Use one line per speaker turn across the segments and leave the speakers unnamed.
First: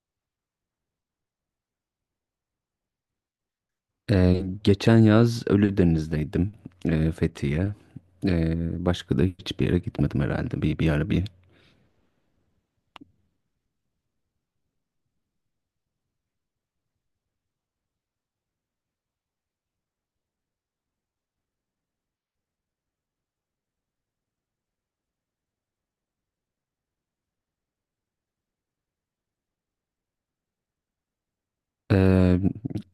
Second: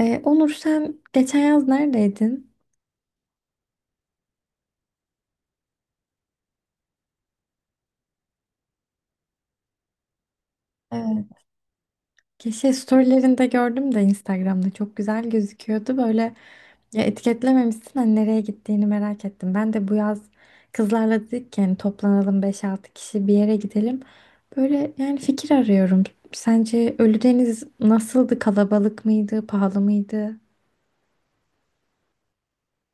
Onur, sen geçen yaz neredeydin?
Geçen yaz Ölüdeniz'deydim, Fethiye. Başka da hiçbir yere gitmedim herhalde bir ara
Evet.
bir.
Şey, storylerinde gördüm de, Instagram'da çok güzel gözüküyordu. Böyle, ya, etiketlememişsin, hani nereye gittiğini merak ettim. Ben de bu yaz kızlarla dedik ki, yani toplanalım, beş altı kişi bir yere gidelim. Böyle yani fikir arıyorum. Sence Ölüdeniz nasıldı? Kalabalık mıydı? Pahalı mıydı?
Ee,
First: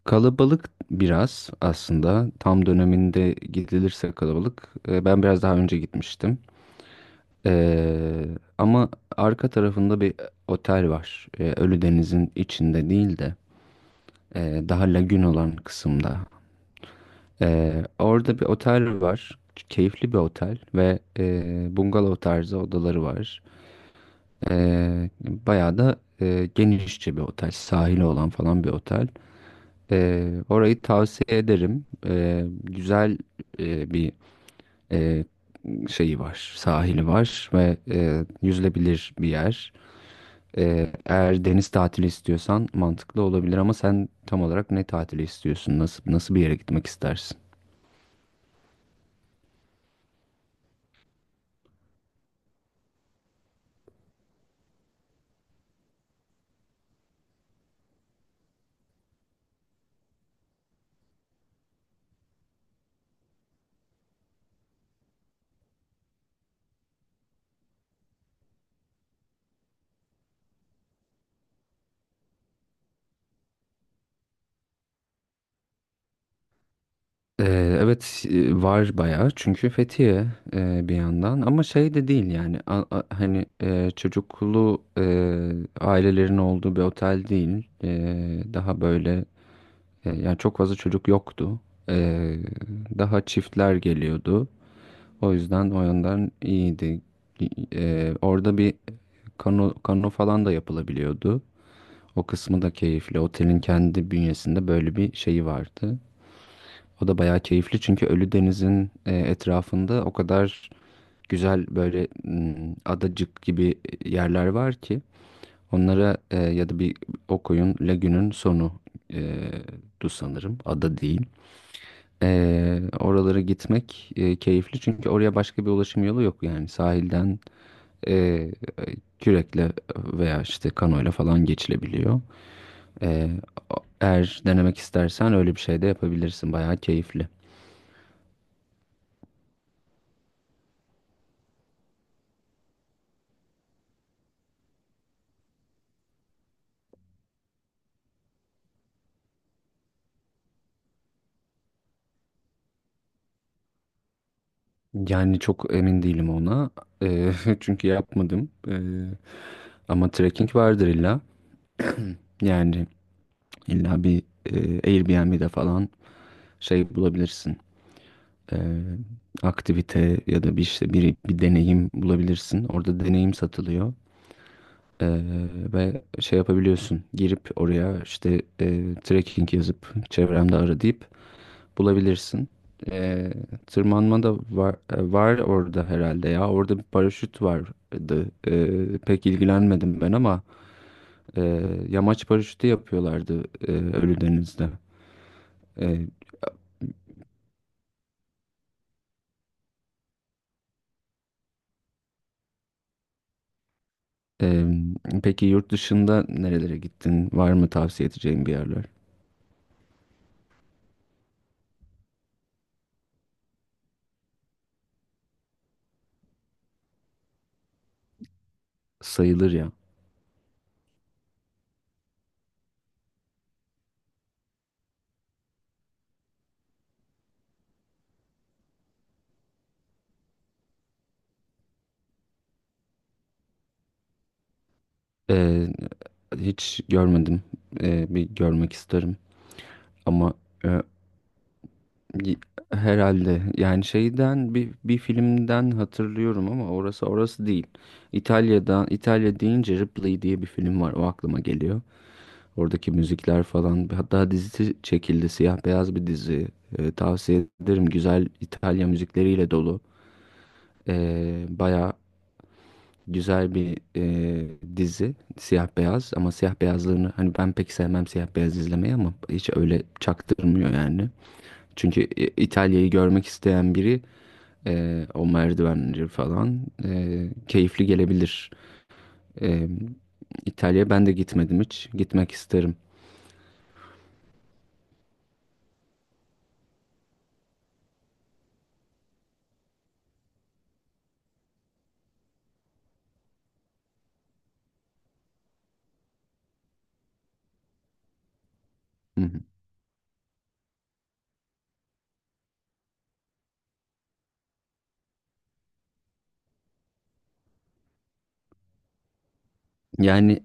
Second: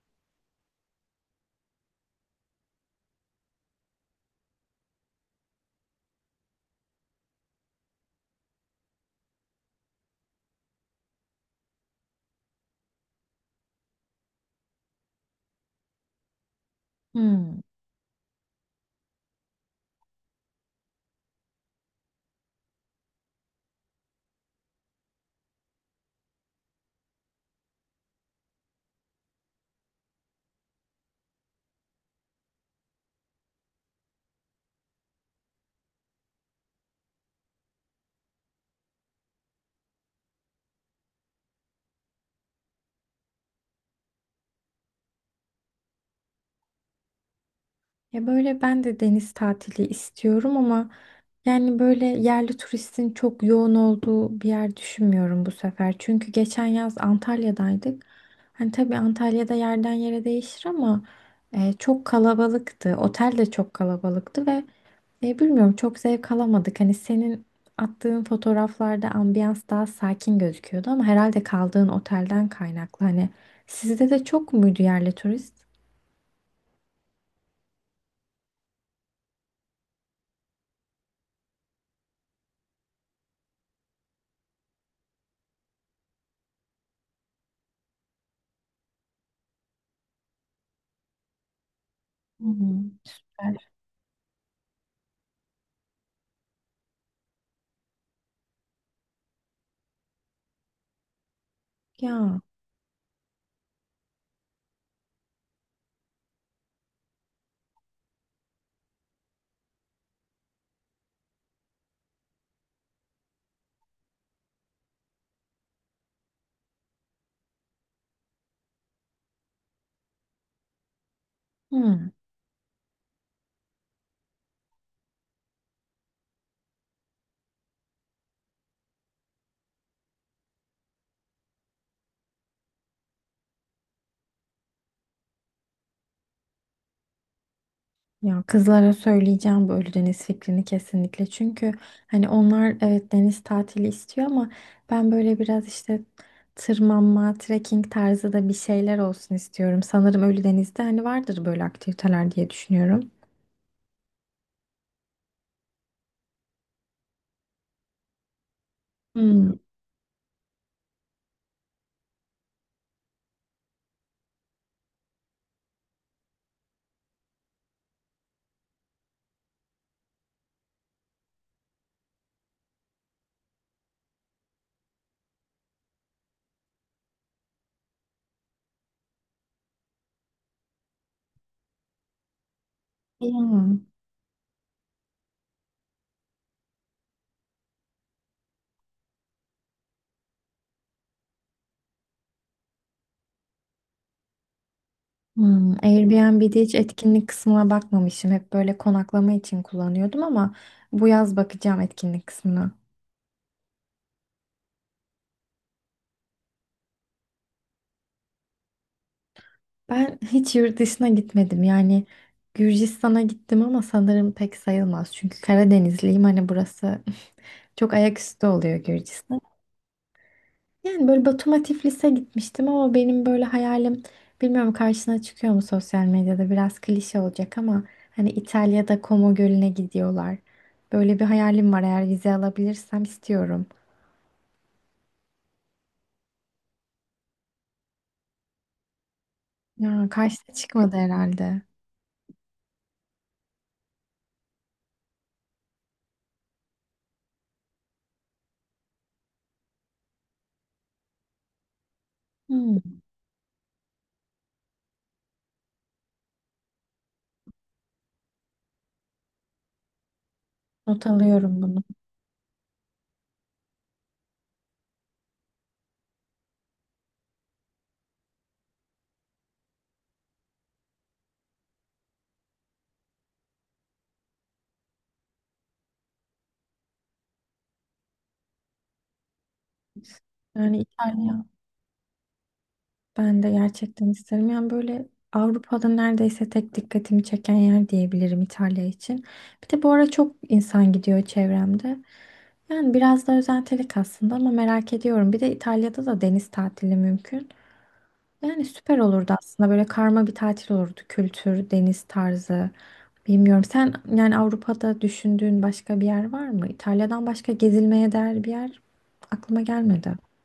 Kalabalık biraz aslında. Tam döneminde gidilirse kalabalık. Ben biraz daha önce gitmiştim. Ee, Ama arka tarafında bir otel var. Ölüdeniz'in içinde değil de daha lagün olan kısımda.
Hmm.
Orada bir otel var. Keyifli bir otel ve bungalov tarzı odaları var. Bayağı da genişçe bir otel. Sahili olan falan bir otel. Orayı tavsiye ederim. Güzel bir e, şeyi var. Sahili var ve yüzülebilir bir yer. Eğer deniz tatili istiyorsan mantıklı olabilir ama sen tam olarak ne tatili istiyorsun? Nasıl bir yere gitmek istersin?
Ya böyle ben de deniz tatili istiyorum ama yani böyle yerli turistin çok yoğun olduğu bir yer düşünmüyorum bu sefer. Çünkü geçen yaz Antalya'daydık. Hani tabii Antalya'da yerden yere değişir ama çok kalabalıktı. Otel de çok kalabalıktı ve bilmiyorum, çok zevk alamadık. Hani senin attığın fotoğraflarda ambiyans daha sakin gözüküyordu ama herhalde kaldığın otelden kaynaklı. Hani sizde de çok muydu yerli turist?
Evet, var bayağı çünkü Fethiye bir yandan, ama şey de değil yani hani çocuklu ailelerin olduğu bir otel değil. Daha böyle yani çok fazla çocuk yoktu. E,
Hı hı.
Daha
Süper.
çiftler geliyordu, o yüzden o yandan iyiydi. Orada bir kano falan da yapılabiliyordu. O
Ya.
kısmı da keyifli, otelin kendi bünyesinde böyle bir şeyi vardı. O da bayağı keyifli çünkü Ölüdeniz'in etrafında o kadar güzel böyle adacık gibi yerler var ki onlara, ya da bir o koyun lagünün sonu e, du sanırım, ada değil.
Hı.
Oralara gitmek keyifli çünkü oraya başka bir ulaşım yolu yok, yani sahilden e, kürekle veya işte kanoyla falan geçilebiliyor. E, Eğer denemek istersen öyle bir şey de yapabilirsin, bayağı keyifli.
Ya kızlara söyleyeceğim böyle deniz fikrini kesinlikle. Çünkü hani onlar evet deniz tatili istiyor ama ben böyle biraz işte tırmanma, trekking tarzı da bir şeyler olsun istiyorum. Sanırım Ölüdeniz'de hani vardır böyle aktiviteler diye düşünüyorum.
Yani çok emin değilim ona. Eee, çünkü yapmadım.
Hmm.
Ama trekking vardır illa. Yani illa bir Airbnb'de falan şey bulabilirsin. Eee, Aktivite ya da bir işte bir deneyim bulabilirsin. Orada deneyim satılıyor. Eee, Ve şey yapabiliyorsun. Girip oraya işte trekking yazıp çevremde ara deyip bulabilirsin. Ee,
Hmm.
Tırmanma da var orada herhalde ya. Orada bir paraşüt vardı. Pek ilgilenmedim ben ama e, yamaç paraşütü yapıyorlardı Ölüdeniz'de.
Hmm.
Ee,
Airbnb'de hiç etkinlik kısmına bakmamışım. Hep böyle konaklama için kullanıyordum ama bu yaz bakacağım etkinlik kısmına.
e, peki yurt dışında nerelere gittin? Var mı tavsiye edeceğin bir yerler?
Ben hiç yurt dışına gitmedim. Yani Gürcistan'a gittim ama sanırım pek sayılmaz. Çünkü Karadenizliyim. Hani burası çok ayaküstü oluyor Gürcistan.
Sayılır ya.
Yani böyle Batum'a, Tiflis'e gitmiştim ama benim böyle hayalim, bilmiyorum karşına çıkıyor mu sosyal medyada, biraz klişe olacak ama hani İtalya'da Como Gölü'ne gidiyorlar. Böyle bir hayalim var, eğer vize alabilirsem istiyorum.
Ee, Hiç görmedim. Bir görmek isterim
Ya
ama
karşına
e,
çıkmadı herhalde.
Y- herhalde yani şeyden bir filmden hatırlıyorum ama orası değil. İtalya deyince Ripley diye bir film var, o aklıma geliyor. Oradaki
Hmm,
müzikler falan, hatta dizisi çekildi, siyah beyaz bir dizi. Tavsiye ederim, güzel, İtalya müzikleriyle dolu.
not alıyorum bunu.
Baya güzel bir dizi, siyah beyaz, ama siyah beyazlarını hani ben pek sevmem, siyah beyaz izlemeyi, ama hiç öyle çaktırmıyor yani. Çünkü İtalya'yı görmek isteyen biri, o merdivenleri falan keyifli gelebilir. Ee,
Yani
İtalya'ya ben de
İtalya.
gitmedim hiç. Gitmek isterim.
Ben de gerçekten isterim. Yani böyle Avrupa'da neredeyse tek dikkatimi çeken yer diyebilirim İtalya için. Bir de bu ara çok insan gidiyor çevremde. Yani biraz da özentelik aslında ama merak ediyorum. Bir de İtalya'da da deniz tatili mümkün. Yani süper
Hı
olurdu
hı.
aslında. Böyle karma bir tatil olurdu. Kültür, deniz tarzı. Bilmiyorum. Sen yani Avrupa'da düşündüğün başka bir yer var mı? İtalya'dan başka gezilmeye değer bir yer aklıma gelmedi.
Yani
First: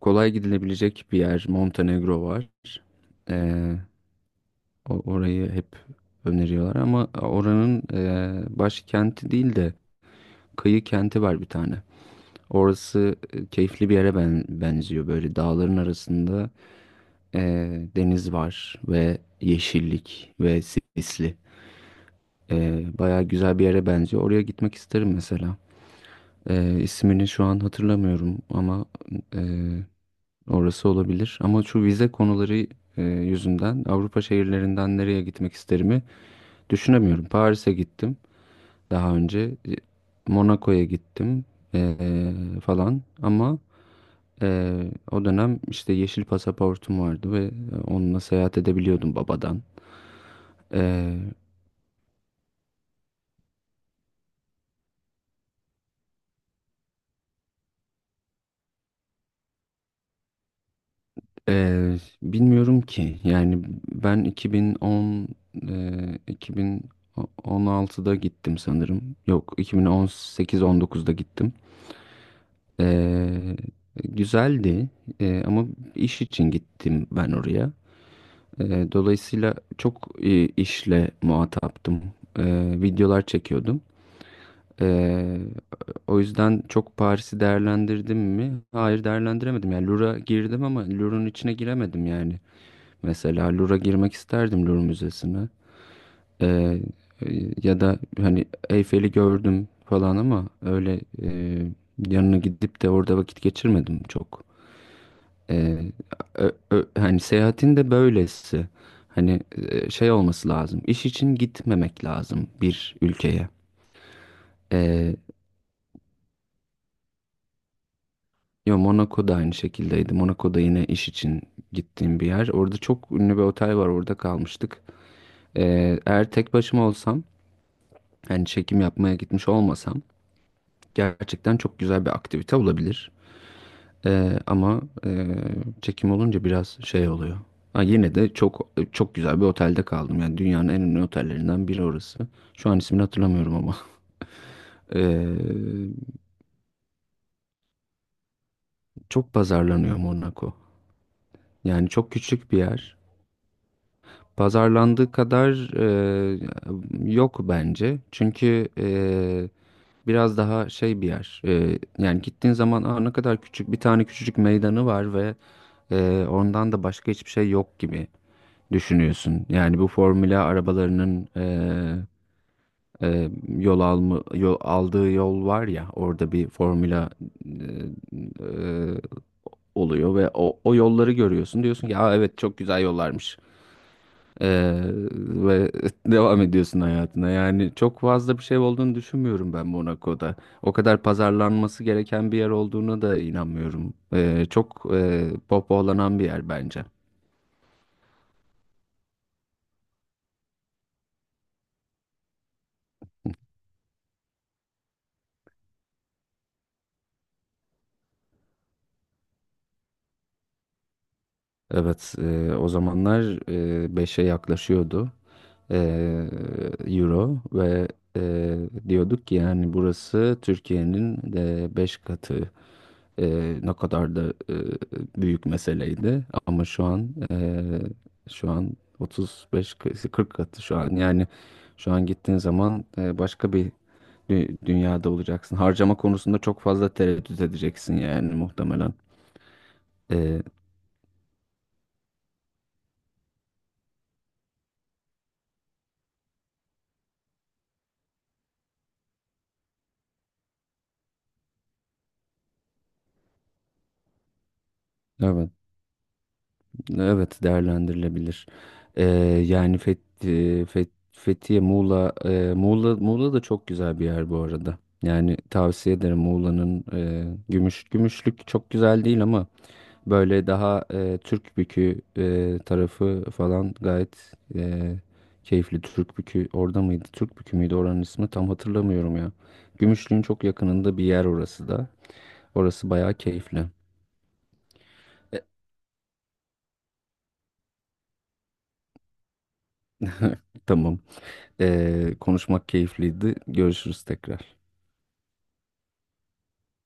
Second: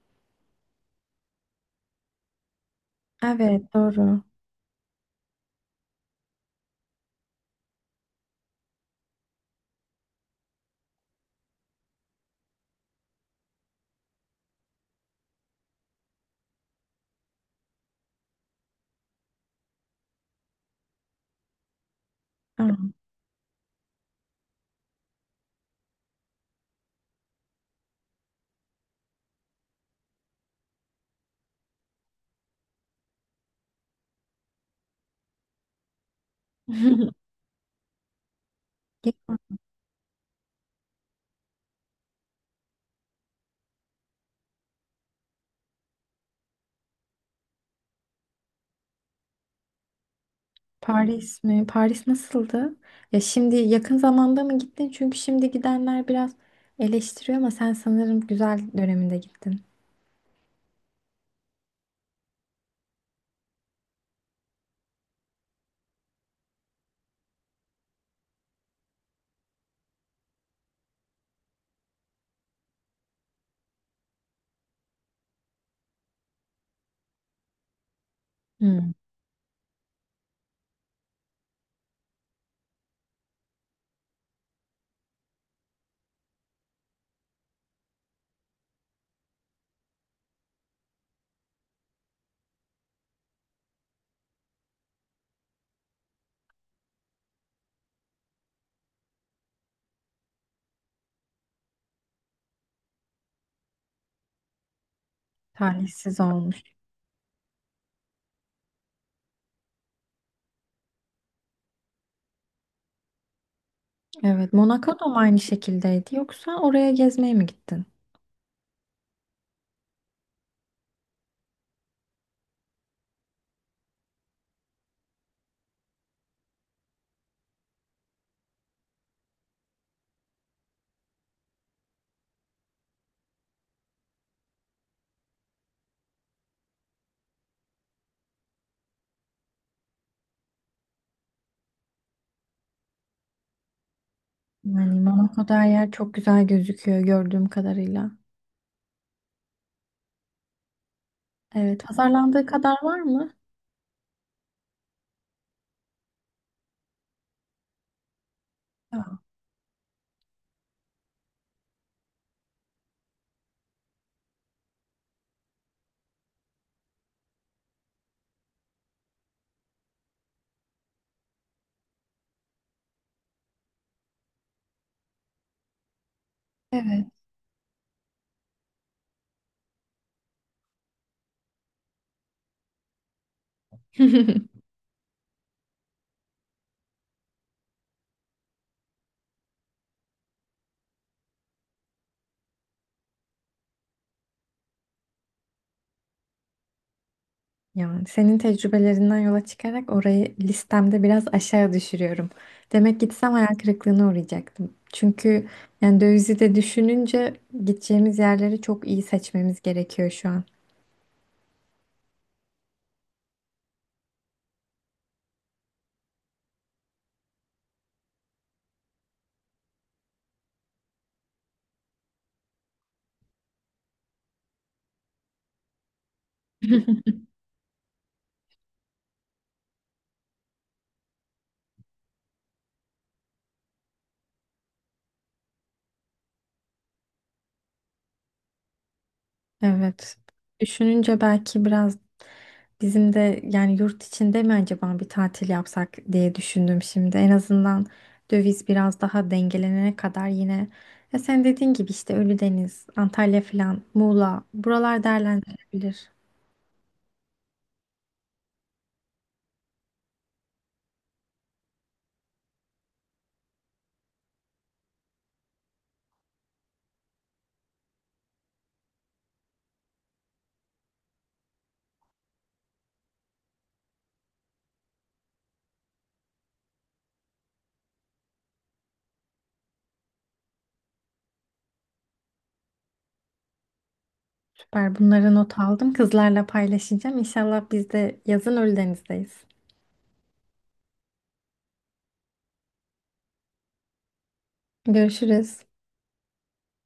kolay gidilebilecek bir yer. Montenegro var.
Evet,
Ee,
doğru.
Orayı hep öneriyorlar ama oranın başkenti değil de kıyı kenti var bir tane. Orası keyifli bir yere benziyor. Böyle dağların arasında deniz var ve yeşillik ve sisli.
Aa.
Bayağı güzel bir yere benziyor. Oraya gitmek isterim mesela. İsmini şu an hatırlamıyorum ama e, orası olabilir. Ama şu vize konuları yüzünden Avrupa şehirlerinden nereye gitmek isterimi düşünemiyorum. Paris'e gittim daha önce. Monaco'ya gittim e, falan. Ama e, o dönem işte yeşil pasaportum vardı ve onunla seyahat edebiliyordum, babadan.
Paris mi? Paris nasıldı? Ya şimdi yakın zamanda mı gittin? Çünkü şimdi gidenler biraz eleştiriyor ama sen sanırım güzel döneminde gittin.
Ee, Bilmiyorum ki. Yani ben 2010, 2016'da gittim sanırım. Yok, 2018-19'da gittim. Ee, Güzeldi. Ama iş için gittim ben oraya.
Hmm,
Dolayısıyla çok işle muhataptım. Videolar çekiyordum. Ee, O yüzden çok Paris'i değerlendirdim mi? Hayır, değerlendiremedim. Yani Louvre'a girdim ama Louvre'un içine giremedim yani. Mesela Louvre'a girmek isterdim, Louvre Müzesi'ne. Ee, Ya da hani Eyfel'i gördüm falan ama öyle yanına gidip de orada vakit geçirmedim çok. Ee,
talihsiz olmuş.
Hani seyahatin de böylesi. Hani şey olması lazım. İş için gitmemek lazım bir ülkeye.
Evet, Monaco da
Ee,
mı aynı şekildeydi yoksa oraya gezmeye mi gittin?
Yo, Monaco da aynı şekildeydi. Monaco da yine iş için gittiğim bir yer. Orada çok ünlü bir otel var. Orada kalmıştık. Eğer tek başıma olsam, yani çekim yapmaya gitmiş olmasam, gerçekten çok güzel bir aktivite olabilir. Ama çekim olunca biraz şey oluyor. Ha, yine de çok çok güzel bir otelde kaldım. Yani dünyanın en ünlü otellerinden biri orası. Şu an ismini hatırlamıyorum ama.
Yani Monaco'da her yer
Ee,
çok güzel gözüküyor gördüğüm kadarıyla.
Çok pazarlanıyor Monaco.
Evet,
Yani çok
pazarlandığı
küçük bir
kadar
yer.
var mı?
Pazarlandığı kadar yok bence. Çünkü
Ya,
biraz daha şey bir yer. Yani gittiğin zaman, aa, ne kadar küçük, bir tane küçücük meydanı var ve ondan da başka hiçbir şey yok gibi düşünüyorsun. Yani bu formula arabalarının aldığı yol var ya, orada bir
evet.
formula e, e, oluyor ve o yolları görüyorsun. Diyorsun ki ya evet, çok güzel yollarmış. Ee, Ve devam ediyorsun hayatına. Yani çok fazla bir şey olduğunu düşünmüyorum ben Monaco'da. O kadar pazarlanması gereken bir yer olduğuna da inanmıyorum. Çok pohpohlanan bir yer bence.
Yani senin tecrübelerinden yola çıkarak orayı listemde biraz aşağı düşürüyorum. Demek gitsem hayal kırıklığına uğrayacaktım. Çünkü yani dövizi de düşününce gideceğimiz yerleri çok iyi seçmemiz gerekiyor şu an.
Evet, o zamanlar 5'e yaklaşıyordu e, euro, ve e, diyorduk ki yani burası Türkiye'nin de 5 katı. Ne kadar da eee, büyük meseleydi, ama şu an, şu an 35, 40 katı şu an yani, şu an gittiğin zaman başka bir dünyada olacaksın. Harcama konusunda çok fazla tereddüt edeceksin yani muhtemelen.
Evet.
Eee,
Düşününce belki biraz bizim de yani yurt içinde mi acaba bir tatil yapsak diye düşündüm şimdi. En azından döviz biraz daha dengelenene kadar yine, ya sen dediğin gibi işte Ölüdeniz, Antalya falan, Muğla, buralar
evet,
değerlendirilebilir.
evet, değerlendirilebilir. Eee, Yani Fethiye, Muğla, Muğla da çok güzel bir yer bu arada. Yani tavsiye ederim, Muğla'nın Gümüşlük çok güzel değil ama böyle daha Türk bükü tarafı falan gayet keyifli. Türk bükü orada mıydı? Türk bükü müydü oranın ismi? Tam hatırlamıyorum ya. Gümüşlüğün çok yakınında bir yer orası da. Orası bayağı keyifli.
Süper. Bunları not aldım. Kızlarla paylaşacağım. İnşallah biz de yazın Ölüdeniz'deyiz.
Tamam. Konuşmak keyifliydi. Görüşürüz tekrar.
Görüşürüz.